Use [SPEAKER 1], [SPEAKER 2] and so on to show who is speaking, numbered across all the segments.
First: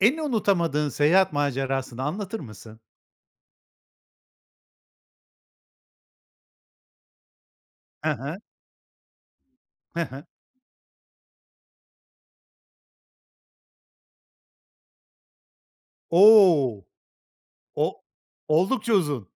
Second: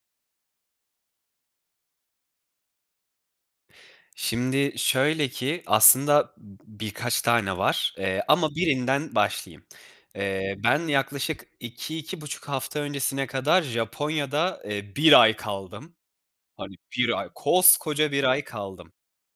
[SPEAKER 1] En unutamadığın seyahat macerasını anlatır mısın?
[SPEAKER 2] Şimdi şöyle ki, aslında birkaç tane var.
[SPEAKER 1] Hı
[SPEAKER 2] Eee,
[SPEAKER 1] hı.
[SPEAKER 2] ama birinden başlayayım.
[SPEAKER 1] Hı hı.
[SPEAKER 2] Eee, ben yaklaşık 2-2,5 hafta öncesine kadar Japonya'da, eee, 1 ay kaldım. Hani,
[SPEAKER 1] O!
[SPEAKER 2] 1 ay,
[SPEAKER 1] O
[SPEAKER 2] koskoca 1 ay kaldım.
[SPEAKER 1] oldukça uzun.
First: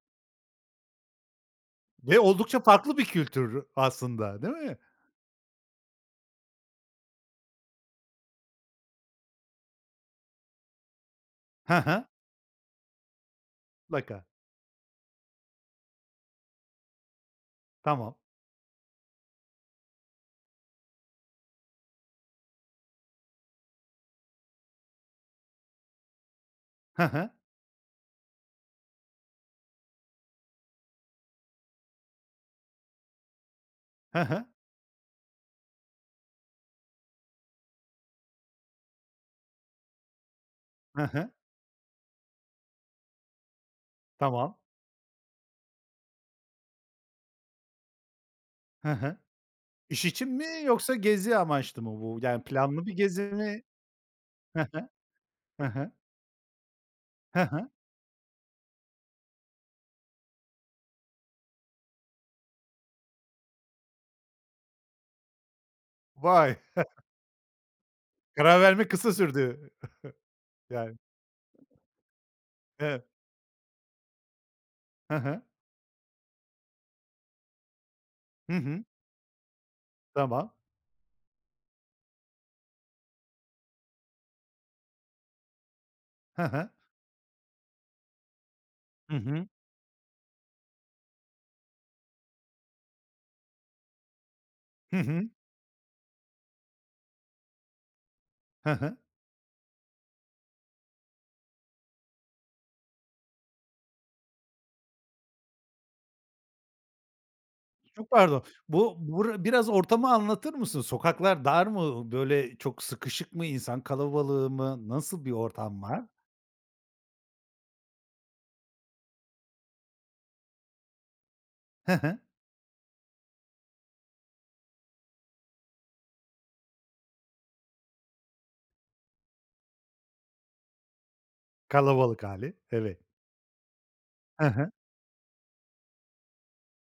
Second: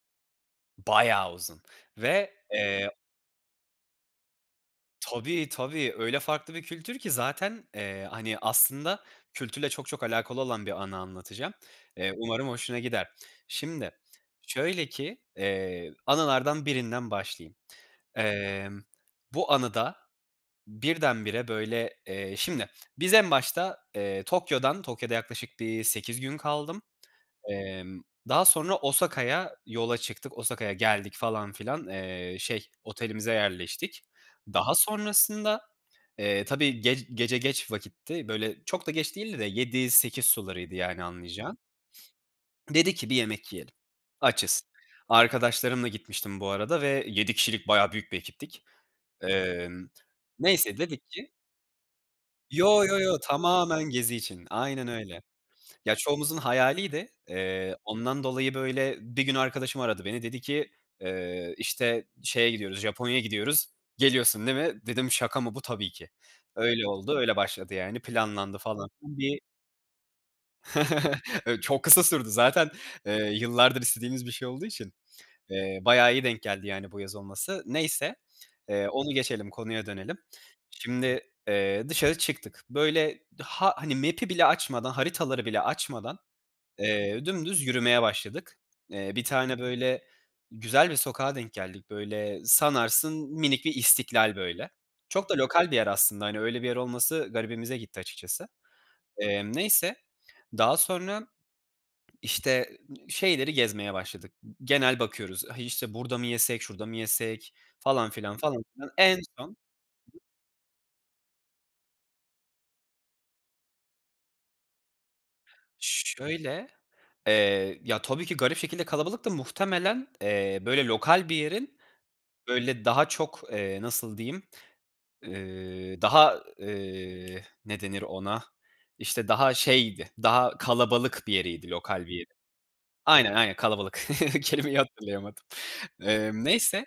[SPEAKER 2] Bayağı uzun
[SPEAKER 1] Ve
[SPEAKER 2] ve,
[SPEAKER 1] oldukça
[SPEAKER 2] eee
[SPEAKER 1] farklı bir kültür aslında, değil mi?
[SPEAKER 2] Tabii, tabii, öyle farklı bir kültür ki zaten, eee, hani, aslında kültürle çok çok alakalı olan bir anı anlatacağım.
[SPEAKER 1] Hı hı.
[SPEAKER 2] Eee, umarım hoşuna gider. Şimdi
[SPEAKER 1] Mutlaka.
[SPEAKER 2] şöyle ki, eee, anılardan birinden başlayayım.
[SPEAKER 1] Tamam.
[SPEAKER 2] Emm, bu anı da birdenbire, böyle eee, şimdi, biz en başta, eee, Tokyo’dan Tokyo’da yaklaşık bir 8 gün kaldım.
[SPEAKER 1] Hı hı.
[SPEAKER 2] Emm, daha sonra Osaka’ya yola çıktık. Osaka’ya geldik falan filan, eee, şey otelimize yerleştik.
[SPEAKER 1] Hı hı.
[SPEAKER 2] Daha sonrasında, eee, tabii gec gece geç vakitti, böyle, çok da geç değildi de 7-8 sularıydı,
[SPEAKER 1] Hı
[SPEAKER 2] yani,
[SPEAKER 1] hı.
[SPEAKER 2] anlayacağın. Dedik ki bir yemek yiyelim.
[SPEAKER 1] Tamam.
[SPEAKER 2] Açız. Arkadaşlarımla gitmiştim bu arada ve 7 kişilik bayağı büyük bir ekiptik.
[SPEAKER 1] Hı hı,
[SPEAKER 2] Emm,
[SPEAKER 1] iş için mi
[SPEAKER 2] neyse
[SPEAKER 1] yoksa
[SPEAKER 2] dedik ki
[SPEAKER 1] gezi amaçlı mı bu? Yani,
[SPEAKER 2] Yo,
[SPEAKER 1] planlı bir
[SPEAKER 2] yo, yo,
[SPEAKER 1] gezi mi?
[SPEAKER 2] tamamen gezi için.
[SPEAKER 1] Hı
[SPEAKER 2] Aynen
[SPEAKER 1] hı.
[SPEAKER 2] öyle.
[SPEAKER 1] Hı hı.
[SPEAKER 2] Ya, çoğumuzun hayaliydi.
[SPEAKER 1] Hı hı.
[SPEAKER 2] Eee, ondan dolayı, böyle, bir gün arkadaşım aradı beni dedi ki, eee, işte, şeye gidiyoruz, Japonya’ya gidiyoruz, geliyorsun değil mi? Dedim şaka mı bu? Tabii ki.
[SPEAKER 1] Vay!
[SPEAKER 2] Öyle oldu, öyle başladı, yani, planlandı,
[SPEAKER 1] Karar
[SPEAKER 2] falan
[SPEAKER 1] vermek kısa
[SPEAKER 2] filan. Bir
[SPEAKER 1] sürdü. Yani.
[SPEAKER 2] Ö çok kısa sürdü zaten,
[SPEAKER 1] [unintelligible]
[SPEAKER 2] ııı, yıllardır istediğimiz bir şey olduğu için,
[SPEAKER 1] Hı hı.
[SPEAKER 2] eee, bayağı iyi denk geldi, yani, bu yaz olması. Neyse,
[SPEAKER 1] Hı hı.
[SPEAKER 2] eee, onu geçelim, konuya dönelim.
[SPEAKER 1] Tamam.
[SPEAKER 2] Şimdi, eee, dışarı çıktık. Böyle, ha hani, map’i bile açmadan, haritaları bile açmadan,
[SPEAKER 1] Hı hı.
[SPEAKER 2] eee, dümdüz yürümeye başladık. Eee,
[SPEAKER 1] Hı
[SPEAKER 2] bir
[SPEAKER 1] hı.
[SPEAKER 2] tane böyle güzel bir sokağa denk geldik, böyle, sanarsın minik bir İstiklal, böyle.
[SPEAKER 1] Hı
[SPEAKER 2] Çok
[SPEAKER 1] hı.
[SPEAKER 2] da lokal bir yer aslında, hani, öyle bir yer olması garibimize gitti açıkçası.
[SPEAKER 1] Hı hı.
[SPEAKER 2] Emm, neyse, daha sonra, işte, şeyleri gezmeye başladık, g genel bakıyoruz, işte burada mı yesek, şurada mı yesek falan
[SPEAKER 1] Çok
[SPEAKER 2] filan,
[SPEAKER 1] pardon.
[SPEAKER 2] falan filan.
[SPEAKER 1] Bu,
[SPEAKER 2] En
[SPEAKER 1] bura
[SPEAKER 2] son
[SPEAKER 1] biraz ortamı anlatır mısın? Sokaklar dar mı? Iıı, böyle, çok sıkışık mı? İnsan kalabalığı mı? Nasıl bir ortam var?
[SPEAKER 2] Şöyle, eee, ya, tabii ki garip şekilde kalabalıktı, muhtemelen, eee, böyle lokal bir yerin
[SPEAKER 1] Hı hı.
[SPEAKER 2] böyle daha çok, eee, nasıl diyeyim, ııı, daha, ııı, ne denir ona, işte, daha şeydi, daha kalabalık bir yeriydi lokal bir
[SPEAKER 1] Kalabalık
[SPEAKER 2] yerin.
[SPEAKER 1] hâli, evet.
[SPEAKER 2] Aynen, aynen kalabalık
[SPEAKER 1] Hı hı.
[SPEAKER 2] kelimeyi hatırlayamadım. Emm, neyse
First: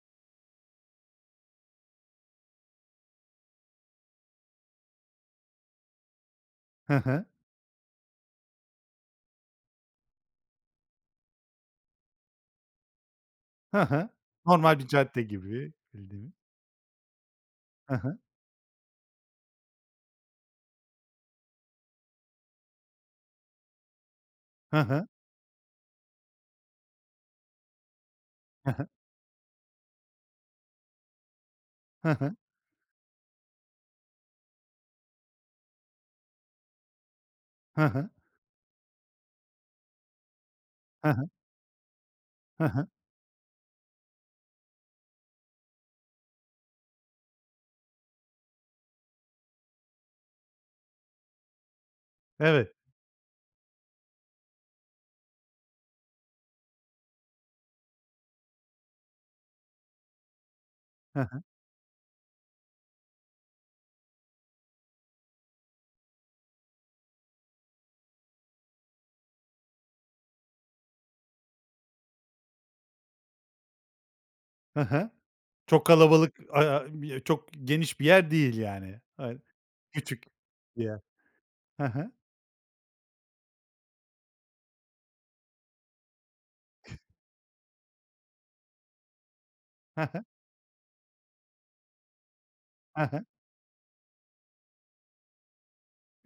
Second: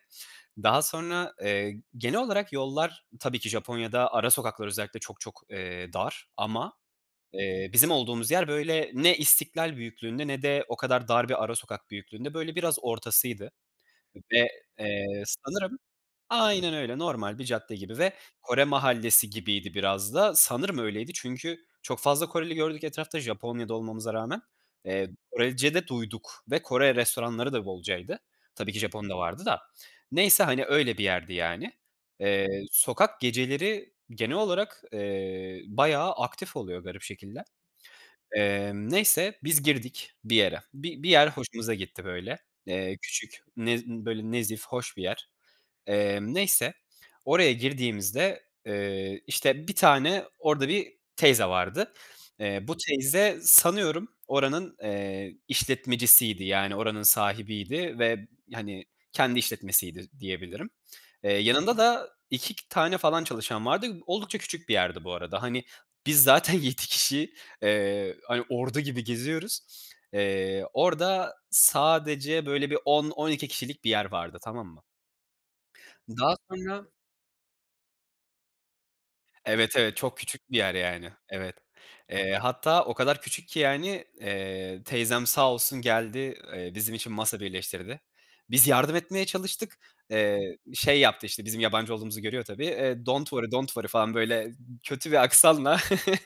[SPEAKER 2] daha sonra, eee, genel olarak yollar tabii ki Japonya’da ara sokaklar özellikle çok çok, eee, dar ama,
[SPEAKER 1] Hı hı.
[SPEAKER 2] eee, bizim olduğumuz yer böyle ne İstiklal büyüklüğünde ne de o kadar dar bir ara sokak büyüklüğünde, böyle, biraz ortasıydı
[SPEAKER 1] Hı hı.
[SPEAKER 2] ve,
[SPEAKER 1] Normal bir
[SPEAKER 2] eee,
[SPEAKER 1] cadde gibi,
[SPEAKER 2] sanırım,
[SPEAKER 1] bildiğimiz.
[SPEAKER 2] aynen öyle, normal bir cadde
[SPEAKER 1] Hı
[SPEAKER 2] gibi ve
[SPEAKER 1] hı.
[SPEAKER 2] Kore mahallesi gibiydi biraz da, sanırım öyleydi çünkü çok fazla Koreli gördük etrafta Japonya’da olmamıza rağmen.
[SPEAKER 1] Hı hı.
[SPEAKER 2] Eee, Korece de duyduk ve Kore restoranları da bolcaydı.
[SPEAKER 1] Hı
[SPEAKER 2] Tabii ki
[SPEAKER 1] hı.
[SPEAKER 2] Japon da vardı da. Neyse, hani, öyle bir yerdi, yani.
[SPEAKER 1] Hı hı.
[SPEAKER 2] Eee, sokak geceleri genel olarak, eee, bayağı aktif oluyor garip şekilde.
[SPEAKER 1] Hı hı.
[SPEAKER 2] Emm, neyse biz girdik bir yere. Bi
[SPEAKER 1] Hı
[SPEAKER 2] bir yer
[SPEAKER 1] hı.
[SPEAKER 2] hoşumuza gitti, böyle,
[SPEAKER 1] Hı hı.
[SPEAKER 2] eee, küçük, nez böyle, nezih hoş bir yer. Emm, neyse oraya girdiğimizde, eee, işte, bir tane orada bir teyze vardı. Eee,
[SPEAKER 1] Evet.
[SPEAKER 2] bu teyze sanıyorum oranın, eee, işletmecisiydi, yani, oranın sahibiydi ve, hani, kendi işletmesiydi diyebilirim.
[SPEAKER 1] Hı
[SPEAKER 2] Eee,
[SPEAKER 1] hı.
[SPEAKER 2] yanında da 2 tane falan çalışan vardı. Oldukça küçük bir yerdi bu arada. Hani, biz zaten 7 kişi, eee, hani, ordu gibi geziyoruz. Eee, orada sadece böyle bir 10-12 kişilik bir yer vardı, tamam
[SPEAKER 1] Hı
[SPEAKER 2] mı?
[SPEAKER 1] hı. Çok
[SPEAKER 2] Daha
[SPEAKER 1] kalabalık
[SPEAKER 2] sonra
[SPEAKER 1] [unintelligible] çok geniş bir yer değil, yani. Ha,
[SPEAKER 2] Evet, evet, çok
[SPEAKER 1] küçük
[SPEAKER 2] küçük bir yer,
[SPEAKER 1] bir yer.
[SPEAKER 2] yani. Evet.
[SPEAKER 1] Hı hı.
[SPEAKER 2] Eee, hatta o kadar küçük ki, yani, eee, teyzem sağ olsun geldi, eee, bizim için masa birleştirdi. Biz yardım etmeye çalıştık,
[SPEAKER 1] Hı hı.
[SPEAKER 2] eee, şey yaptı, işte, bizim yabancı olduğumuzu görüyor tabii.
[SPEAKER 1] Hı
[SPEAKER 2] Eee,
[SPEAKER 1] hı.
[SPEAKER 2] "Don't worry, don't worry" falan böyle kötü bir aksanla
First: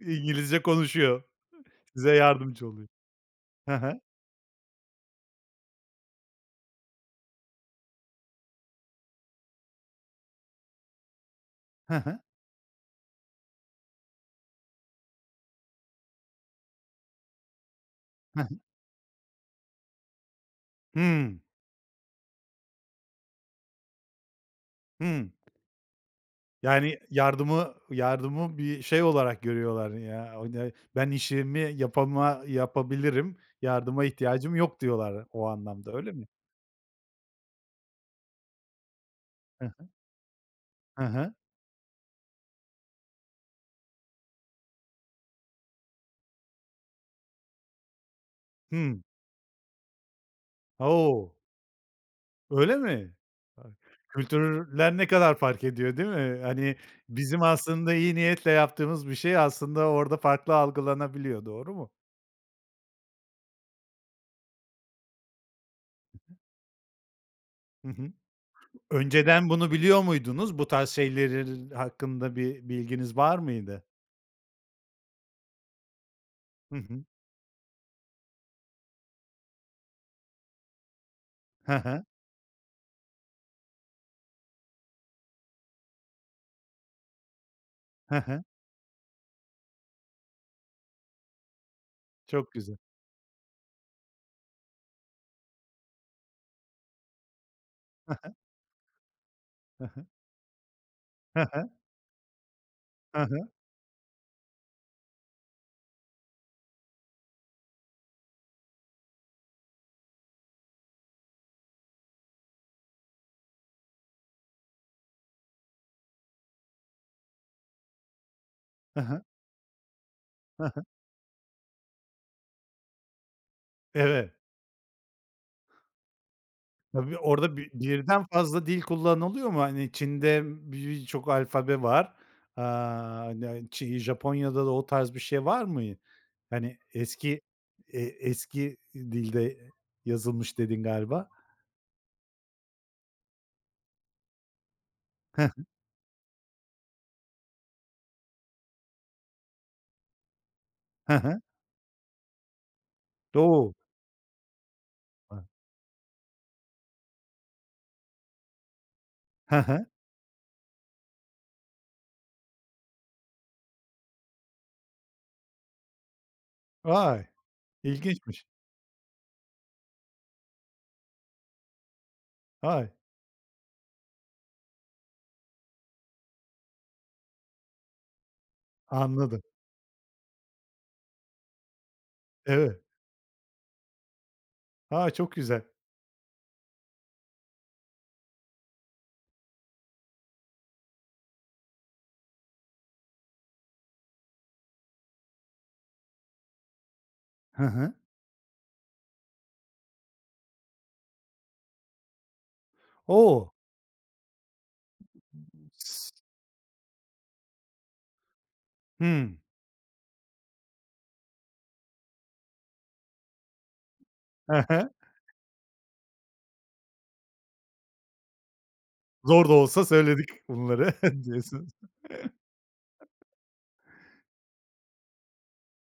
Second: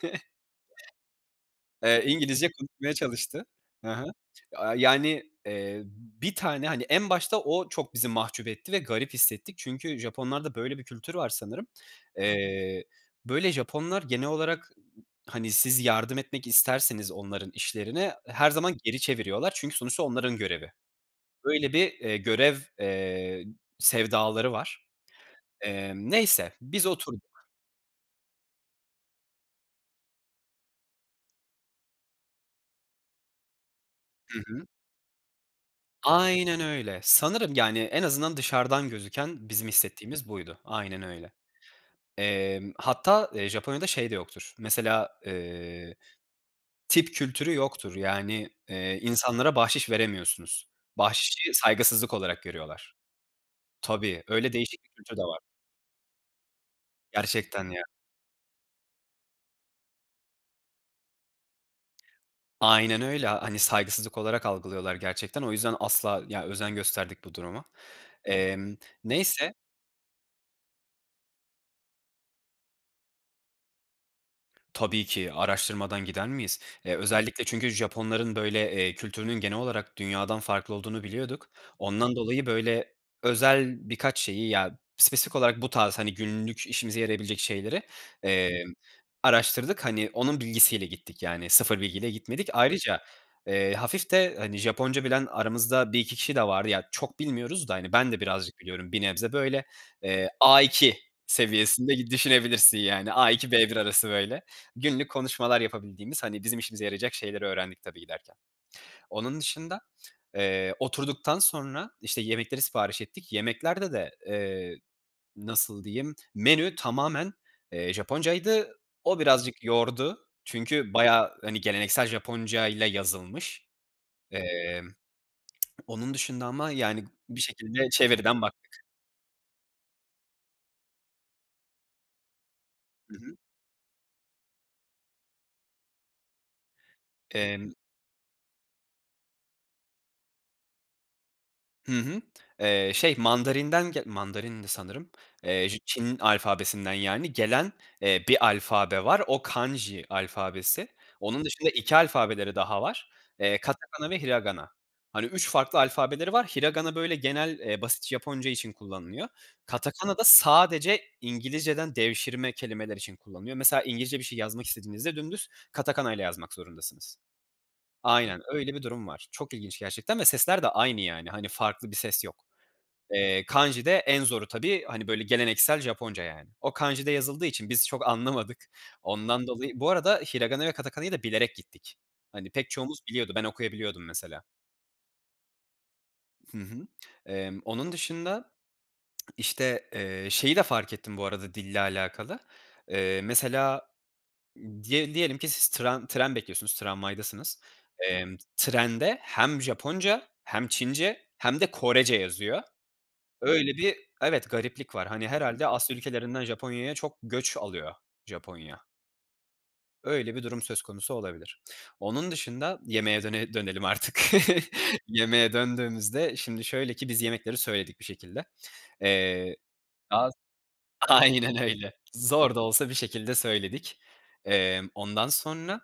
[SPEAKER 1] İngilizce konuşuyor.
[SPEAKER 2] Eee,
[SPEAKER 1] Size
[SPEAKER 2] İngilizce
[SPEAKER 1] yardımcı oluyor.
[SPEAKER 2] konuşmaya çalıştı.
[SPEAKER 1] Hı
[SPEAKER 2] Hı
[SPEAKER 1] hı.
[SPEAKER 2] hı. Aaa, yani, eee, bir tane, hani, en başta o çok bizi mahcup etti ve garip hissettik. Çünkü Japonlarda böyle bir kültür var sanırım.
[SPEAKER 1] Hı hı.
[SPEAKER 2] Eee, böyle, Japonlar genel olarak, hani, siz yardım etmek isterseniz onların işlerine
[SPEAKER 1] Hı
[SPEAKER 2] her
[SPEAKER 1] hı.
[SPEAKER 2] zaman geri çeviriyorlar. Çünkü sonuçta onların görevi.
[SPEAKER 1] Hımm.
[SPEAKER 2] Böyle bir, eee, görev, eee, sevdaları var.
[SPEAKER 1] Hımm.
[SPEAKER 2] Emm, neyse, biz
[SPEAKER 1] Yani,
[SPEAKER 2] oturduk.
[SPEAKER 1] yardımı yardımı bir şey olarak görüyorlar, ya. [unintelligible] ben işimi yapama yapabilirim, yardıma
[SPEAKER 2] Hı
[SPEAKER 1] ihtiyacım
[SPEAKER 2] hı.
[SPEAKER 1] yok diyorlar o anlamda, öyle mi?
[SPEAKER 2] Aynen öyle. Sanırım, yani, en azından dışarıdan gözüken
[SPEAKER 1] Hı
[SPEAKER 2] bizim
[SPEAKER 1] hı.
[SPEAKER 2] hissettiğimiz buydu,
[SPEAKER 1] Hı
[SPEAKER 2] aynen
[SPEAKER 1] hı.
[SPEAKER 2] öyle. Emm, hatta, eee, Japonya'da şey de yoktur, mesela, eee, tip kültürü yoktur, yani, eee,
[SPEAKER 1] Hımm.
[SPEAKER 2] insanlara bahşiş veremiyorsunuz.
[SPEAKER 1] O!
[SPEAKER 2] Bahşişi saygısızlık olarak
[SPEAKER 1] Öyle
[SPEAKER 2] görüyorlar.
[SPEAKER 1] mi? [unintelligible]
[SPEAKER 2] Tabii, öyle değişik bir
[SPEAKER 1] Kültürler ne
[SPEAKER 2] kültür de
[SPEAKER 1] kadar
[SPEAKER 2] var.
[SPEAKER 1] fark ediyor, değil mi? Hani, bizim
[SPEAKER 2] Gerçekten ya.
[SPEAKER 1] aslında iyi niyetle yaptığımız bir şey aslında orada farklı algılanabiliyor, doğru mu?
[SPEAKER 2] Aynen öyle, a hani, saygısızlık olarak algılıyorlar, gerçekten. O yüzden asla, ya, özen gösterdik bu duruma.
[SPEAKER 1] Hı hı,
[SPEAKER 2] Emm,
[SPEAKER 1] önceden
[SPEAKER 2] neyse.
[SPEAKER 1] bunu biliyor muydunuz? Bu tarz şeyleri hakkında bir bilginiz var mıydı?
[SPEAKER 2] Tabii ki araştırmadan gider miyiz?
[SPEAKER 1] Hı
[SPEAKER 2] Eee,
[SPEAKER 1] hı.
[SPEAKER 2] özellikle çünkü Japonların böyle, eee, kültürünün genel olarak dünyadan farklı olduğunu biliyorduk.
[SPEAKER 1] He he.
[SPEAKER 2] Ondan dolayı, böyle, özel birkaç şeyi, ya, spesifik olarak bu tarz, hani, günlük işimize yarayabilecek şeyleri,
[SPEAKER 1] He he.
[SPEAKER 2] emm, araştırdık. Hani, onun bilgisiyle gittik, yani, sıfır bilgiyle gitmedik.
[SPEAKER 1] Çok güzel.
[SPEAKER 2] Ayrıca, eee, hafif de, hani, Japonca bilen aramızda 1-2 kişi de vardı. Ya, çok bilmiyoruz da, hani, ben
[SPEAKER 1] He
[SPEAKER 2] de
[SPEAKER 1] he.
[SPEAKER 2] birazcık biliyorum, bir nebze böyle,
[SPEAKER 1] Hı hı.
[SPEAKER 2] eee, A2
[SPEAKER 1] He he.
[SPEAKER 2] seviyesinde gi düşünebilirsin, yani,
[SPEAKER 1] Hı hı.
[SPEAKER 2] A2, B1 arası, böyle, günlük konuşmalar yapabildiğimiz, hani, bizim işimize yarayacak şeyleri öğrendik tabii giderken. Onun dışında, eee, oturduktan sonra, işte, yemekleri sipariş ettik. Yemeklerde de, eee, nasıl diyeyim menü tamamen, eee, Japoncaydı.
[SPEAKER 1] He he.
[SPEAKER 2] O birazcık yordu
[SPEAKER 1] He he.
[SPEAKER 2] çünkü bayağı, hani, geleneksel Japonca ile yazılmış.
[SPEAKER 1] Evet.
[SPEAKER 2] Emm, onun dışında ama, yani,
[SPEAKER 1] Tabii,
[SPEAKER 2] bir
[SPEAKER 1] orada bir
[SPEAKER 2] şekilde
[SPEAKER 1] birden
[SPEAKER 2] çeviriden
[SPEAKER 1] fazla dil
[SPEAKER 2] baktık.
[SPEAKER 1] kullanılıyor mu? Hani, Çin'de b birçok alfabe var.
[SPEAKER 2] Hı
[SPEAKER 1] Aaa,
[SPEAKER 2] hı.
[SPEAKER 1] [unintelligible] Japonya'da da o tarz bir şey var mı? Hani, eski,
[SPEAKER 2] Emm
[SPEAKER 1] eee, eski dilde yazılmış, dedin galiba.
[SPEAKER 2] Hı hı, eee, şey, Mandarin'den ge Mandarin'di sanırım,
[SPEAKER 1] He he.
[SPEAKER 2] eee, j Çin alfabesinden, yani, gelen, eee, bir alfabe var, o kanji alfabesi.
[SPEAKER 1] He he.
[SPEAKER 2] Onun dışında 2 alfabeleri daha var. Eee,
[SPEAKER 1] Do
[SPEAKER 2] katakana ve hiragana. Hani, 3 farklı alfabeleri var. Hiragana böyle genel, eee, basitçe Japonca için kullanılıyor.
[SPEAKER 1] He he.
[SPEAKER 2] Katakana da sadece İngilizceden devşirme kelimeler için kullanılıyor. Mesela İngilizce bir şey yazmak istediğinizde dümdüz katakana'yla yazmak zorundasınız.
[SPEAKER 1] Vay,
[SPEAKER 2] Aynen
[SPEAKER 1] ilginçmiş.
[SPEAKER 2] öyle bir durum var. Çok ilginç gerçekten ve sesler de aynı, yani, hani, farklı bir ses yok.
[SPEAKER 1] Vay.
[SPEAKER 2] Eee, kanji de en zoru tabii, hani, böyle, geleneksel Japonca, yani. O kanji'de yazıldığı için biz çok anlamadık
[SPEAKER 1] Anladım.
[SPEAKER 2] ondan dolayı. Bu arada hiragana ve katakana'yı da bilerek gittik. Hani, pek
[SPEAKER 1] Evet.
[SPEAKER 2] çoğumuz biliyordu, ben okuyabiliyordum, mesela.
[SPEAKER 1] A! Çok güzel.
[SPEAKER 2] Hı hı. Emm, onun dışında, işte, eee, şeyi de fark ettim bu arada dille alakalı. Eee, mesela diye diyelim ki siz tıran tren bekliyorsunuz, tramvaydasınız.
[SPEAKER 1] Hı hı.
[SPEAKER 2] Emm, trende hem Japonca hem Çince hem de Korece yazıyor.
[SPEAKER 1] O!
[SPEAKER 2] Öyle bir Evet gariplik var. Hani, herhâlde Asya
[SPEAKER 1] [unintelligible]
[SPEAKER 2] ülkelerinden Japonya'ya çok göç alıyor Japonya.
[SPEAKER 1] Hımm.
[SPEAKER 2] Öyle bir durum söz konusu olabilir. Onun dışında yemeğe döne dönelim artık.
[SPEAKER 1] Ha ha.
[SPEAKER 2] Yemeğe döndüğümüzde, şimdi, şöyle ki biz yemekleri söyledik bir şekilde.
[SPEAKER 1] Zor da
[SPEAKER 2] Eee,
[SPEAKER 1] olsa söyledik
[SPEAKER 2] [unintelligible]
[SPEAKER 1] bunları
[SPEAKER 2] aynen
[SPEAKER 1] diyorsun.
[SPEAKER 2] öyle zor da olsa bir şekilde söyledik. Emm, ondan sonra,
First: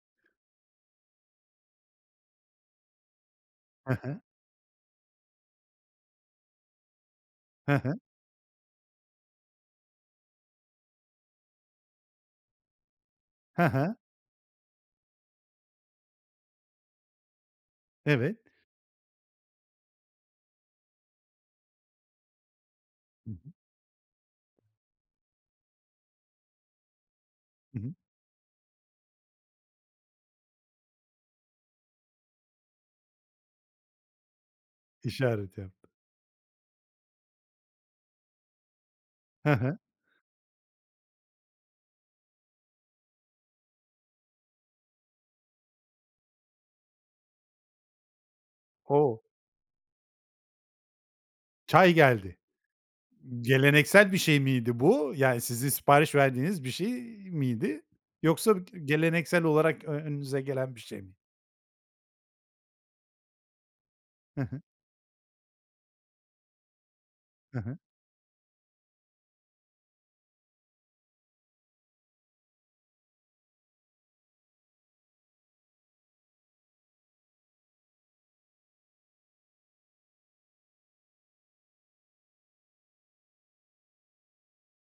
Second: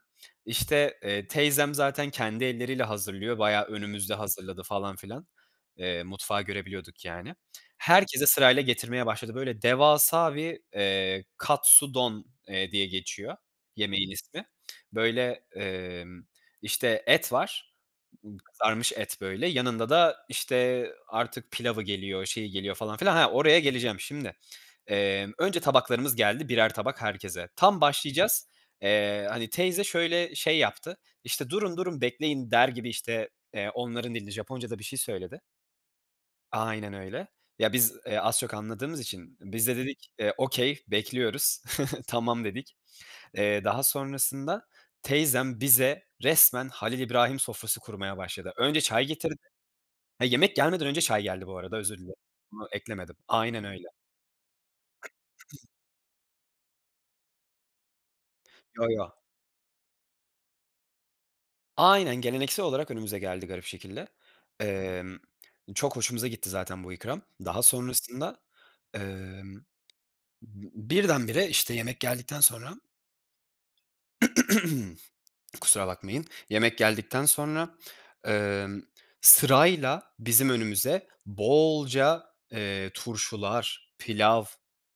[SPEAKER 2] işte, eee, teyzem zaten kendi elleriyle hazırlıyor, bayağı
[SPEAKER 1] He
[SPEAKER 2] önümüzde
[SPEAKER 1] he.
[SPEAKER 2] hazırladı falan filan, eee, mutfağı görebiliyorduk, yani.
[SPEAKER 1] He he.
[SPEAKER 2] Herkese sırayla getirmeye başladı. Böyle devasa bir, eee, katsudon, eee, diye geçiyor
[SPEAKER 1] He he.
[SPEAKER 2] yemeğin ismi. Böyle, emm, işte, et var,
[SPEAKER 1] Evet.
[SPEAKER 2] kızarmış et, böyle, yanında da, işte, artık pilavı geliyor, şeyi geliyor falan filan
[SPEAKER 1] Hı
[SPEAKER 2] Ha,
[SPEAKER 1] hı.
[SPEAKER 2] oraya geleceğim. Şimdi, emm, önce tabaklarımız geldi, birer tabak herkese.
[SPEAKER 1] I
[SPEAKER 2] Tam
[SPEAKER 1] hı.
[SPEAKER 2] başlayacağız. Eee, hani, teyze şöyle şey yaptı, işte, "Durun, durun, bekleyin." der gibi, işte, eee, onların dilinde Japonca’da bir şey söyledi.
[SPEAKER 1] İşaret yaptı.
[SPEAKER 2] Aynen öyle. Ya biz, eee, az çok anladığımız için
[SPEAKER 1] He
[SPEAKER 2] biz
[SPEAKER 1] he.
[SPEAKER 2] de dedik, eee, okay bekliyoruz, tamam dedik. Eee, daha sonrasında teyzem bize resmen Halil İbrahim sofrası kurmaya başladı. Önce çay
[SPEAKER 1] O!
[SPEAKER 2] getirdi. He, yemek gelmeden önce çay geldi bu arada,
[SPEAKER 1] Çay
[SPEAKER 2] özür dilerim,
[SPEAKER 1] geldi.
[SPEAKER 2] bunu eklemedim aynen öyle.
[SPEAKER 1] Geleneksel bir şey miydi bu? Yani sizin sipariş verdiğiniz bir şey miydi? Yoksa b
[SPEAKER 2] Yo yo.
[SPEAKER 1] geleneksel olarak ö önünüze gelen bir şey mi?
[SPEAKER 2] Aynen, geleneksel olarak önümüze geldi garip şekilde.
[SPEAKER 1] He he.
[SPEAKER 2] Emm, çok hoşumuza gitti zaten bu ikram.
[SPEAKER 1] He
[SPEAKER 2] Daha
[SPEAKER 1] he.
[SPEAKER 2] sonrasında, emm, b birdenbire işte yemek geldikten sonra kusura bakmayın. Yemek geldikten sonra, emm, sırayla bizim önümüze bolca, eee, turşular, pilav,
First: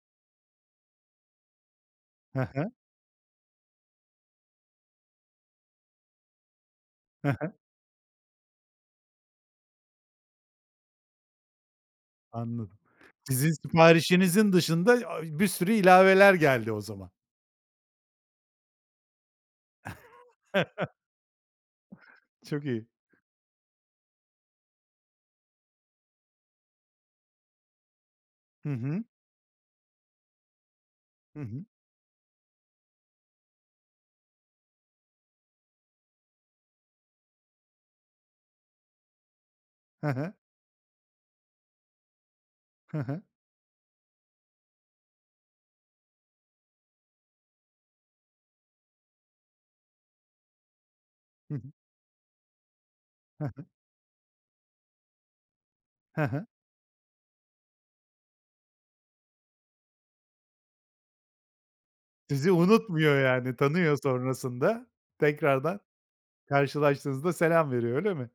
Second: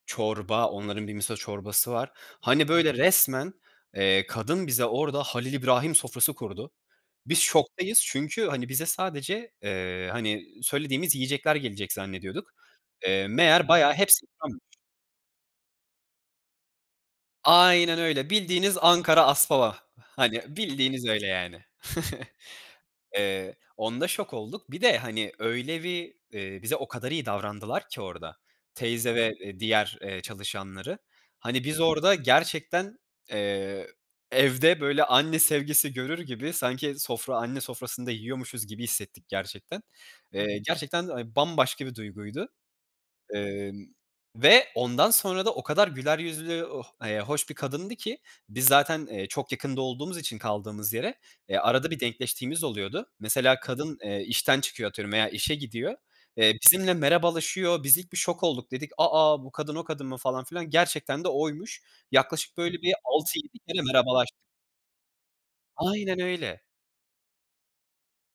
[SPEAKER 2] çorba, onların bir miso çorbası var.
[SPEAKER 1] He he.
[SPEAKER 2] Hani böyle resmen, eee, kadın bize orada Halil İbrahim sofrası kurdu.
[SPEAKER 1] He
[SPEAKER 2] Biz
[SPEAKER 1] he.
[SPEAKER 2] şoktayız. Çünkü hani bize sadece, eee, hani söylediğimiz yiyecekler gelecek zannediyorduk.
[SPEAKER 1] Anladım.
[SPEAKER 2] Eee,
[SPEAKER 1] Sizin
[SPEAKER 2] meğer bayağı hepsi
[SPEAKER 1] siparişinizin
[SPEAKER 2] ikrammış.
[SPEAKER 1] dışında, aaa, bir sürü ilaveler geldi o zaman.
[SPEAKER 2] Aynen öyle, bildiğiniz Ankara aspava. Hani bildiğiniz öyle yani.
[SPEAKER 1] Çok iyi.
[SPEAKER 2] Eee, onda şok olduk. Bir de hani öyle bir, eee, bize o kadar iyi davrandılar ki orada
[SPEAKER 1] Hı hı.
[SPEAKER 2] teyze ve, eee, diğer eee çalışanları
[SPEAKER 1] Hı hı.
[SPEAKER 2] hani biz orada gerçekten, eee, evde böyle anne sevgisi görür gibi, sanki sofra anne sofrasında yiyormuşuz gibi hissettik gerçekten.
[SPEAKER 1] He he.
[SPEAKER 2] Eee, gerçekten, aaa, bambaşka bir duyguydu,
[SPEAKER 1] He he.
[SPEAKER 2] emm, ve ondan sonra da o kadar güler yüzlü oh eee, hoş bir kadındı ki biz zaten, eee, çok yakında olduğumuz için kaldığımız yere,
[SPEAKER 1] Hı
[SPEAKER 2] eee,
[SPEAKER 1] hı.
[SPEAKER 2] arada bir denkleştiğimiz oluyordu.
[SPEAKER 1] He
[SPEAKER 2] Mesela
[SPEAKER 1] he.
[SPEAKER 2] kadın, eee, işten çıkıyor, atıyorum, veya işe gidiyor.
[SPEAKER 1] He he.
[SPEAKER 2] Eee, bizimle merhabalaşıyor, biz ilk bir şok olduk, dedik, "A, a! Bu kadın o kadın mı?" falan filan, gerçekten de oymuş.
[SPEAKER 1] Sizi
[SPEAKER 2] Yaklaşık böyle bir
[SPEAKER 1] unutmuyor
[SPEAKER 2] altı
[SPEAKER 1] yani
[SPEAKER 2] yedi kere
[SPEAKER 1] tanıyor
[SPEAKER 2] merhabalaştık.
[SPEAKER 1] sonrasında. Tekrardan
[SPEAKER 2] Aynen öyle.
[SPEAKER 1] karşılaştığınızda selam veriyor, öyle mi?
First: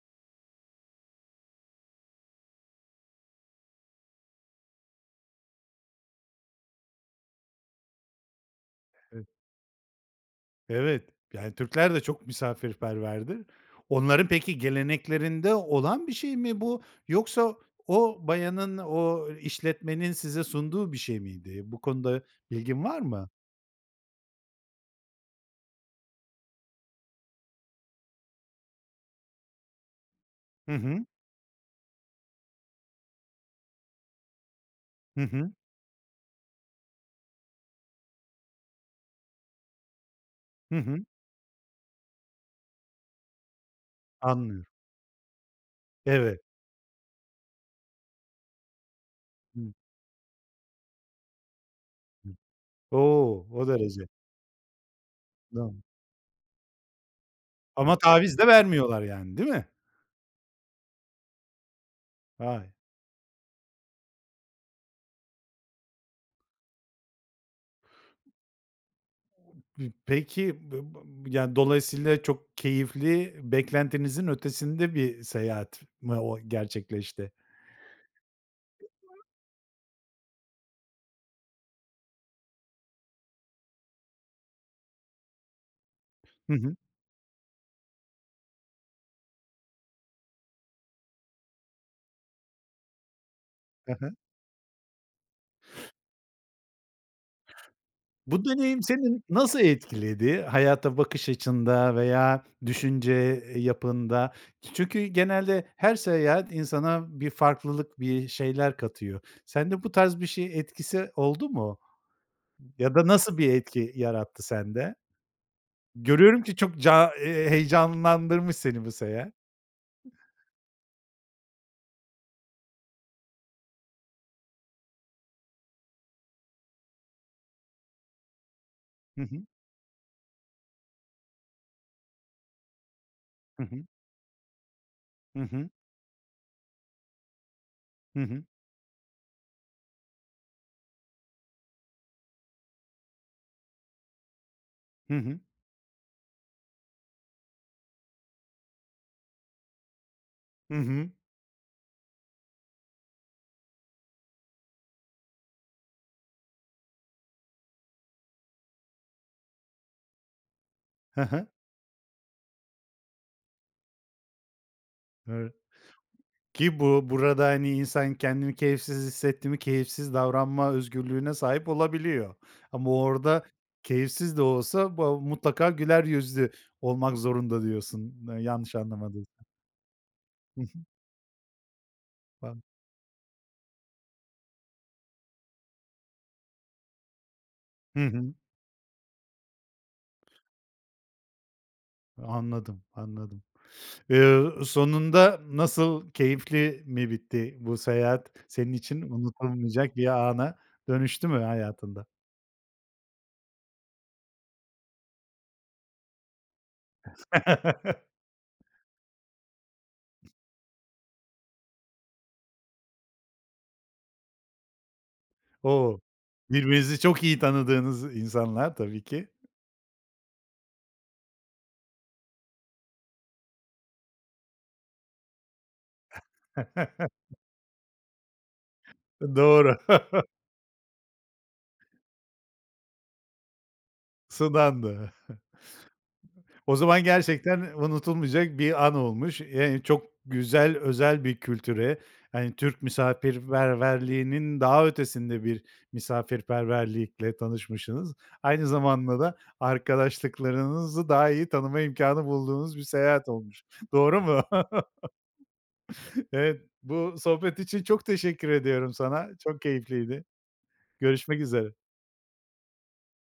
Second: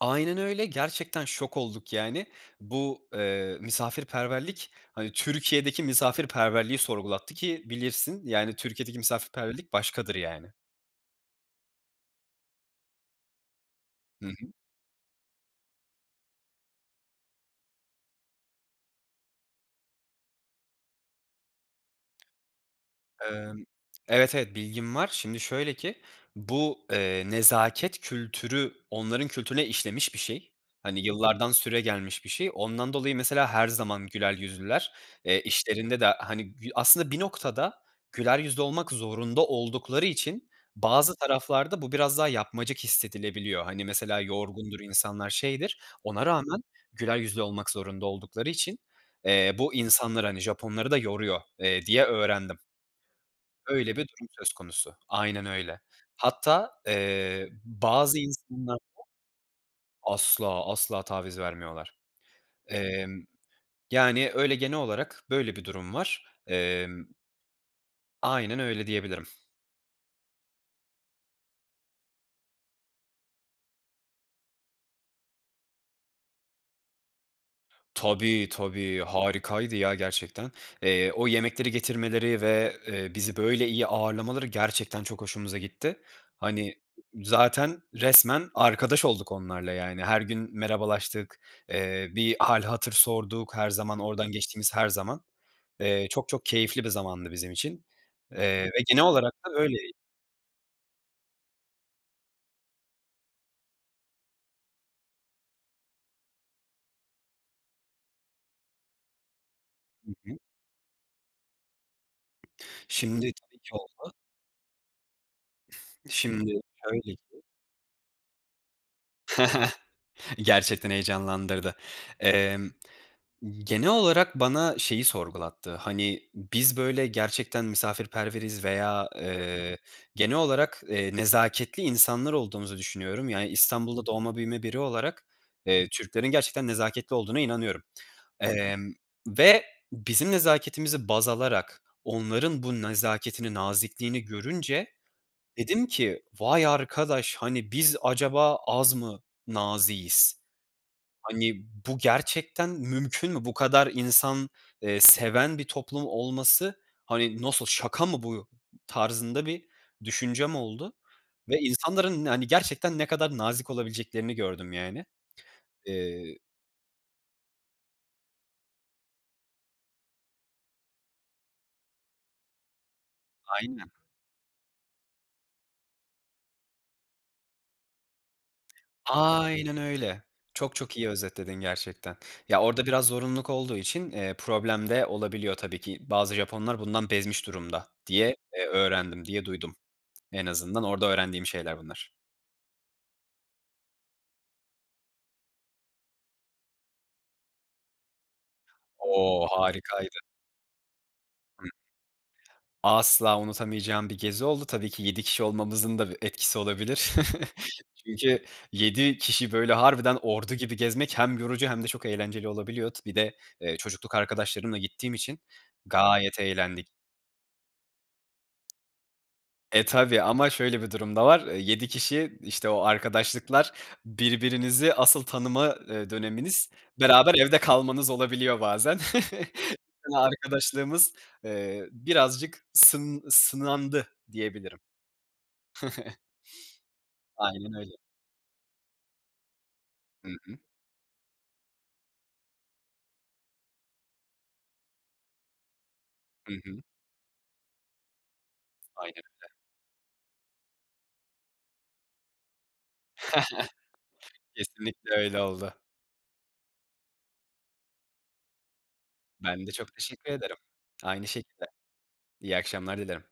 [SPEAKER 2] Aynen öyle. Gerçekten şok olduk, yani. Bu, eee, misafirperverlik, hani, Türkiye'deki misafirperverliği sorgulattı ki bilirsin, yani, Türkiye'deki
[SPEAKER 1] [unintelligible]
[SPEAKER 2] misafirperverlik başkadır, yani.
[SPEAKER 1] Evet. Yani, Türkler de çok misafirperverdir.
[SPEAKER 2] Hı
[SPEAKER 1] Onların
[SPEAKER 2] hı.
[SPEAKER 1] peki, geleneklerinde olan bir şey mi bu? Yoksa o bayanın, o işletmenin size sunduğu bir şey miydi? Bu konuda bilgin var mı?
[SPEAKER 2] Emm, evet, evet, bilgim var. Şimdi şöyle ki bu, eee, nezaket kültürü onların kültürüne işlemiş bir şey.
[SPEAKER 1] Hı
[SPEAKER 2] Hani,
[SPEAKER 1] hı.
[SPEAKER 2] yıllardan süregelmiş bir şey. Ondan dolayı, mesela, her zaman güler yüzlüler.
[SPEAKER 1] Hı
[SPEAKER 2] Eee,
[SPEAKER 1] hı.
[SPEAKER 2] işlerinde de, hani, gü aslında bir noktada güler yüzlü olmak zorunda oldukları için
[SPEAKER 1] Hı hı.
[SPEAKER 2] bazı taraflarda bu biraz daha yapmacık hissedilebiliyor. Hani, mesela
[SPEAKER 1] Anlıyorum.
[SPEAKER 2] yorgundur insanlar, şeydir, ona
[SPEAKER 1] Evet.
[SPEAKER 2] rağmen güler yüzlü olmak zorunda oldukları için, eee, bu
[SPEAKER 1] [unintelligible]
[SPEAKER 2] insanları, hani Japonları da yoruyor, eee, diye öğrendim.
[SPEAKER 1] O! O
[SPEAKER 2] Öyle bir
[SPEAKER 1] derece.
[SPEAKER 2] durum söz konusu. Aynen öyle.
[SPEAKER 1] [unintelligible]
[SPEAKER 2] Hatta, eee,
[SPEAKER 1] Ama
[SPEAKER 2] bazı
[SPEAKER 1] taviz de
[SPEAKER 2] insanlarda
[SPEAKER 1] vermiyorlar, yani, değil mi?
[SPEAKER 2] Asla asla taviz vermiyorlar.
[SPEAKER 1] Vay.
[SPEAKER 2] Emm, yani, öyle genel olarak böyle bir durum var. Emm Aynen öyle, diyebilirim.
[SPEAKER 1] P peki, b b yani, dolayısıyla çok keyifli, beklentinizin ötesinde bir seyahat mı o gerçekleşti?
[SPEAKER 2] Tabii, tabii, harikaydı, ya, gerçekten. Eee, o yemekleri getirmeleri ve, eee, bizi böyle iyi ağırlamaları gerçekten çok hoşumuza gitti.
[SPEAKER 1] Hı
[SPEAKER 2] Hani,
[SPEAKER 1] hı.
[SPEAKER 2] zaten resmen arkadaş olduk onlarla, yani. Her gün merhabalaştık, eee, bir hâl hatır sorduk her
[SPEAKER 1] He
[SPEAKER 2] zaman,
[SPEAKER 1] he.
[SPEAKER 2] oradan geçtiğimiz her zaman. Eee, çok çok keyifli bir zamandı bizim için,
[SPEAKER 1] Bu
[SPEAKER 2] eee, ve
[SPEAKER 1] deneyim
[SPEAKER 2] genel
[SPEAKER 1] seni
[SPEAKER 2] olarak
[SPEAKER 1] nasıl
[SPEAKER 2] da öyley
[SPEAKER 1] etkiledi? Hayata bakış açında veya düşünce yapında. Çünkü genelde her seyahat insana bir farklılık, bir şeyler katıyor. Sende bu
[SPEAKER 2] Hı
[SPEAKER 1] tarz bir
[SPEAKER 2] hı.
[SPEAKER 1] şey etkisi oldu mu? Ya da
[SPEAKER 2] Şimdi,
[SPEAKER 1] nasıl bir
[SPEAKER 2] tabii ki
[SPEAKER 1] etki
[SPEAKER 2] oldu.
[SPEAKER 1] yarattı sende? Görüyorum ki
[SPEAKER 2] Şimdi
[SPEAKER 1] çok
[SPEAKER 2] şöyle
[SPEAKER 1] ca
[SPEAKER 2] ki.
[SPEAKER 1] eee, heyecanlandırmış seni bu seyahat.
[SPEAKER 2] Gerçekten heyecanlandırdı. Emm, genel olarak bana şeyi sorgulattı, hani, biz, böyle, gerçekten misafirperveriz veya,
[SPEAKER 1] Hı hı.
[SPEAKER 2] eee, genel olarak, eee, nezaketli insanlar olduğumuzu düşünüyorum. Yani,
[SPEAKER 1] Hı hı.
[SPEAKER 2] İstanbul'da doğma büyüme biri olarak,
[SPEAKER 1] Hı hı.
[SPEAKER 2] eee, Türklerin gerçekten nezaketli olduğuna inanıyorum,
[SPEAKER 1] Hı hı.
[SPEAKER 2] emm, ve bizim nezaketimizi baz alarak onların bu nezaketini, nazikliğini görünce
[SPEAKER 1] Hı hı.
[SPEAKER 2] dedim ki vay arkadaş, hani, biz acaba az mı naziğiz?
[SPEAKER 1] Hı hı.
[SPEAKER 2] Hani, bu gerçekten mümkün mü? Bu kadar insan, eee, seven bir toplum olması, hani nasıl, şaka mı bu tarzında bir düşüncem oldu
[SPEAKER 1] He he.
[SPEAKER 2] ve insanların, hani, gerçekten ne kadar nazik olabileceklerini gördüm, yani.
[SPEAKER 1] Doğru.
[SPEAKER 2] Eee
[SPEAKER 1] Ki bu burada, hani, insan kendini keyifsiz hissetti mi keyifsiz davranma özgürlüğüne sahip olabiliyor ama orada
[SPEAKER 2] Aynen.
[SPEAKER 1] keyifsiz de olsa, ba mutlaka güler yüzlü olmak zorunda, diyorsun yanlış anlamadıysam.
[SPEAKER 2] Aynen öyle.
[SPEAKER 1] Hı
[SPEAKER 2] Çok
[SPEAKER 1] hı.
[SPEAKER 2] çok iyi özetledin gerçekten.
[SPEAKER 1] Bam
[SPEAKER 2] Ya, orada biraz zorunluluk olduğu için, eee, problem de olabiliyor, tabii ki. Bazı Japonlar bundan bezmiş durumda
[SPEAKER 1] Hı hı.
[SPEAKER 2] diye, eee, öğrendim diye duydum. En azından orada öğrendiğim şeyler bunlar.
[SPEAKER 1] Anladım, anladım. Eee, sonunda nasıl keyifli mi bitti? Bu seyahat senin için
[SPEAKER 2] O,
[SPEAKER 1] unutulmayacak bir
[SPEAKER 2] harikaydı.
[SPEAKER 1] ana dönüştü mü hayatında?
[SPEAKER 2] Asla unutamayacağım bir gezi oldu. Tabii ki 7 kişi olmamızın da bir etkisi olabilir. Çünkü 7 kişi, böyle, harbiden ordu gibi gezmek hem yorucu hem de çok eğlenceli olabiliyor. T bir de eee çocukluk arkadaşlarımla gittiğim için
[SPEAKER 1] O,
[SPEAKER 2] gayet eğlendik.
[SPEAKER 1] birbirinizi çok iyi tanıdığınız insanlar, tabii ki.
[SPEAKER 2] E, tabii ama şöyle bir durum da var. Eee, 7 kişi, işte, o arkadaşlıklar, birbirinizi asıl tanıma, eee, döneminiz beraber evde kalmanız olabiliyor bazen.
[SPEAKER 1] Doğru.
[SPEAKER 2] Arkadaşlığımız, eee, birazcık sın sınandı, diyebilirim.
[SPEAKER 1] Sınandı. O zaman gerçekten
[SPEAKER 2] Aynen öyle.
[SPEAKER 1] unutulmayacak bir an olmuş. Eee, çok
[SPEAKER 2] Hı hı.
[SPEAKER 1] güzel, özel bir kültüre, hani, Türk misafirperverliğinin daha ötesinde bir
[SPEAKER 2] Hı hı.
[SPEAKER 1] misafirperverlikle tanışmışsınız. Aynı
[SPEAKER 2] Aynen
[SPEAKER 1] zamanda da
[SPEAKER 2] öyle.
[SPEAKER 1] arkadaşlıklarınızı daha iyi tanıma imkânı bulduğunuz bir seyahat olmuş. Doğru mu?
[SPEAKER 2] Kesinlikle öyle oldu.
[SPEAKER 1] Evet, bu sohbet için çok teşekkür ediyorum sana. Çok
[SPEAKER 2] Ben de çok
[SPEAKER 1] keyifliydi.
[SPEAKER 2] teşekkür ederim. Aynı
[SPEAKER 1] Görüşmek
[SPEAKER 2] şekilde,
[SPEAKER 1] üzere.
[SPEAKER 2] iyi akşamlar dilerim.